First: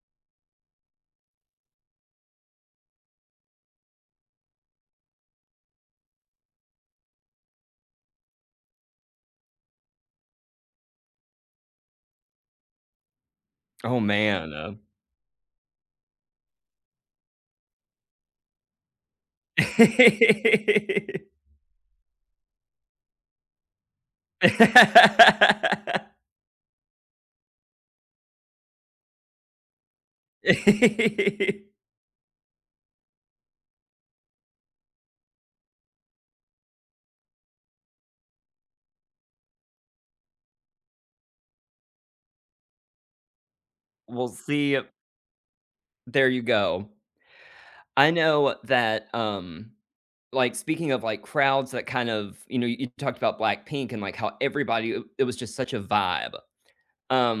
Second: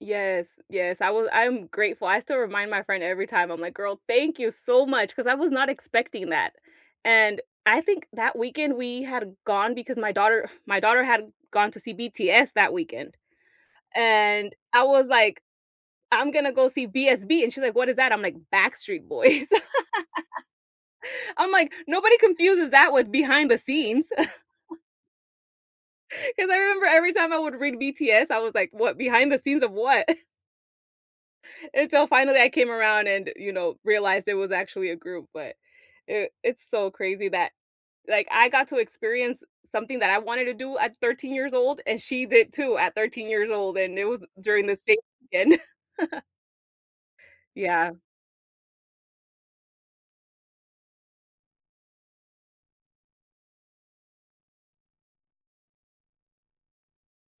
Yes, yes, I wa I'm grateful, I still remind my friend every time. I'm like, "Girl, thank you so much," 'cause I was not expecting that. And I think that weekend we had gone because my daughter my daughter had gone to see BTS that weekend Oh, man, and uh I was, like, "I'm gonna go see BSB," and she's like, "What is that?" I'm like, "Backstreet Boys." I'm like, "Nobody confuses that with behind the scenes." 'Cause I remember every time I would read BTS, I was like, "What? Behind the scenes of what?" Until finally, I came around and, you know, realized it was actually a group, but it it's so crazy that, like, I got to experience something that I wanted to do at 13 years old, and she did too at 13 years old, and it was We'll during see the a same weekend. There you go. Yeah. I know that, um like, speaking of, like, crowds that kind of you know, you talked about BLACKPINK and, like, how everybody, eh it was just such a vibe.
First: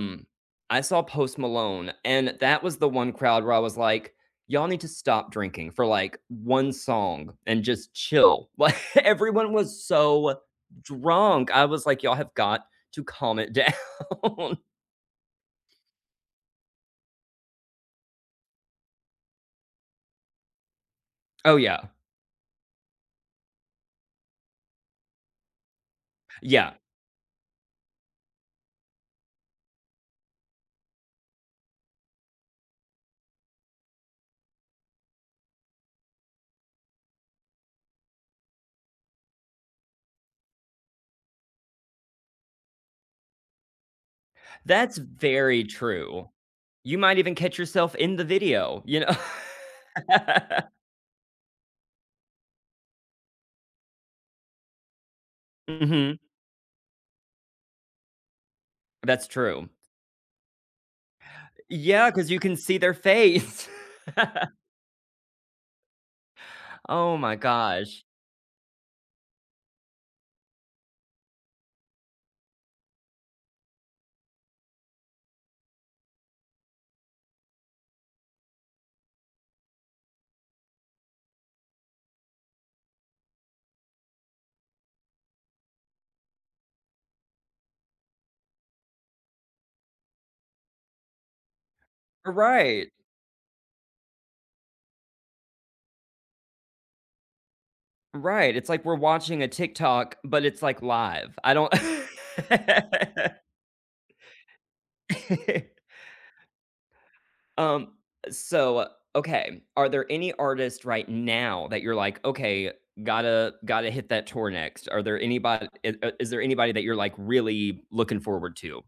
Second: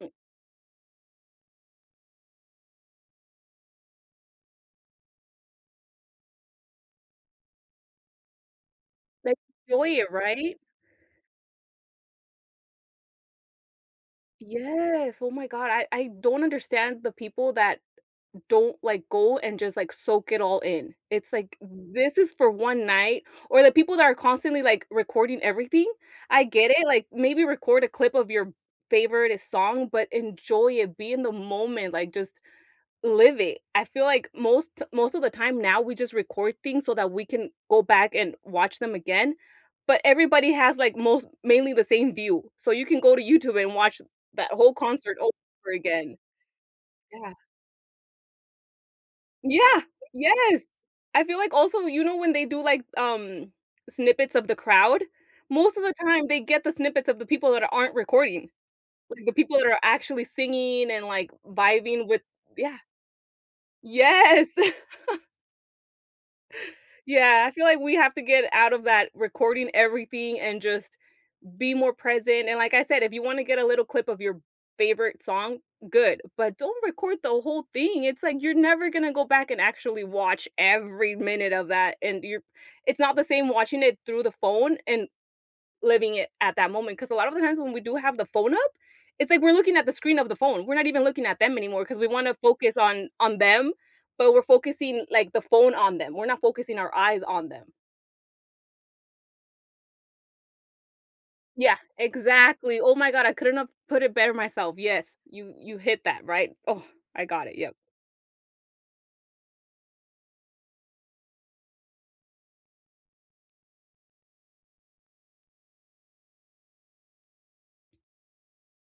Mm I saw Post Malone, and that was the 1 crowd where I was like, "Y'all need to stop drinking for, like, 1 song and just chill." Like, everyone was [unintelligible] so right? drunk, I was like, "Y'all have got to calm it down." Yes, oh my god, I I don't understand the people that don't, like, go and just, like, soak it all in. It's, Oh, like, yeah. this is for 1 night or the people that are constantly, like, recording everything. I get Yeah. it, like, maybe record a clip of your favorite song, but enjoy it, be in the moment, like, just live it. I feel like most t most of the time now we just record things so that we can go back and watch them again. But everybody has like most mainly the same view, so, you can go to YouTube and watch that whole That's concert very over again. true. You might Yeah. even catch yourself in the video, you Yeah. kn Yes. I feel like also, you know, when they do like, um, snippets of the crowd, most of the Mhm. time they get the snippets of the people that aren't recording. That's Like the people that true. are actually singing and, like, vibing Yeah, with 'cause you can Yeah. see their face. Yes. Oh my Yeah, I feel like we gosh. have to get out of that recording everything and just be more present, and like I said, if you wanna get a little clip of your favorite song, good, but don't record the whole thing, it's, like, you're never gonna go back and actually watch every minute of that, and you're it's not the same watching it through the phone and living it at that moment 'cause a lot of the times when we do have the phone up, it's like we're looking at the screen of the phone, we're not even looking at them anymore 'cause we wanna focus Right. on on them, but we're focusing, like, the phone on them, we're not focusing our eyes on them. Right, it's like we're watching a TikTok, but it's, like, live. I don't Yeah, exactly. Oh my god, I couldn't have put it better myself, yes, you you hit that right Oh, I got it, yep. Um, uh, so, okay. Are there any artists right now that you're like, "Okay, gotta gotta hit that tour next." Are there anybod eh uh, is there anybody that you're, like, really looking forward to?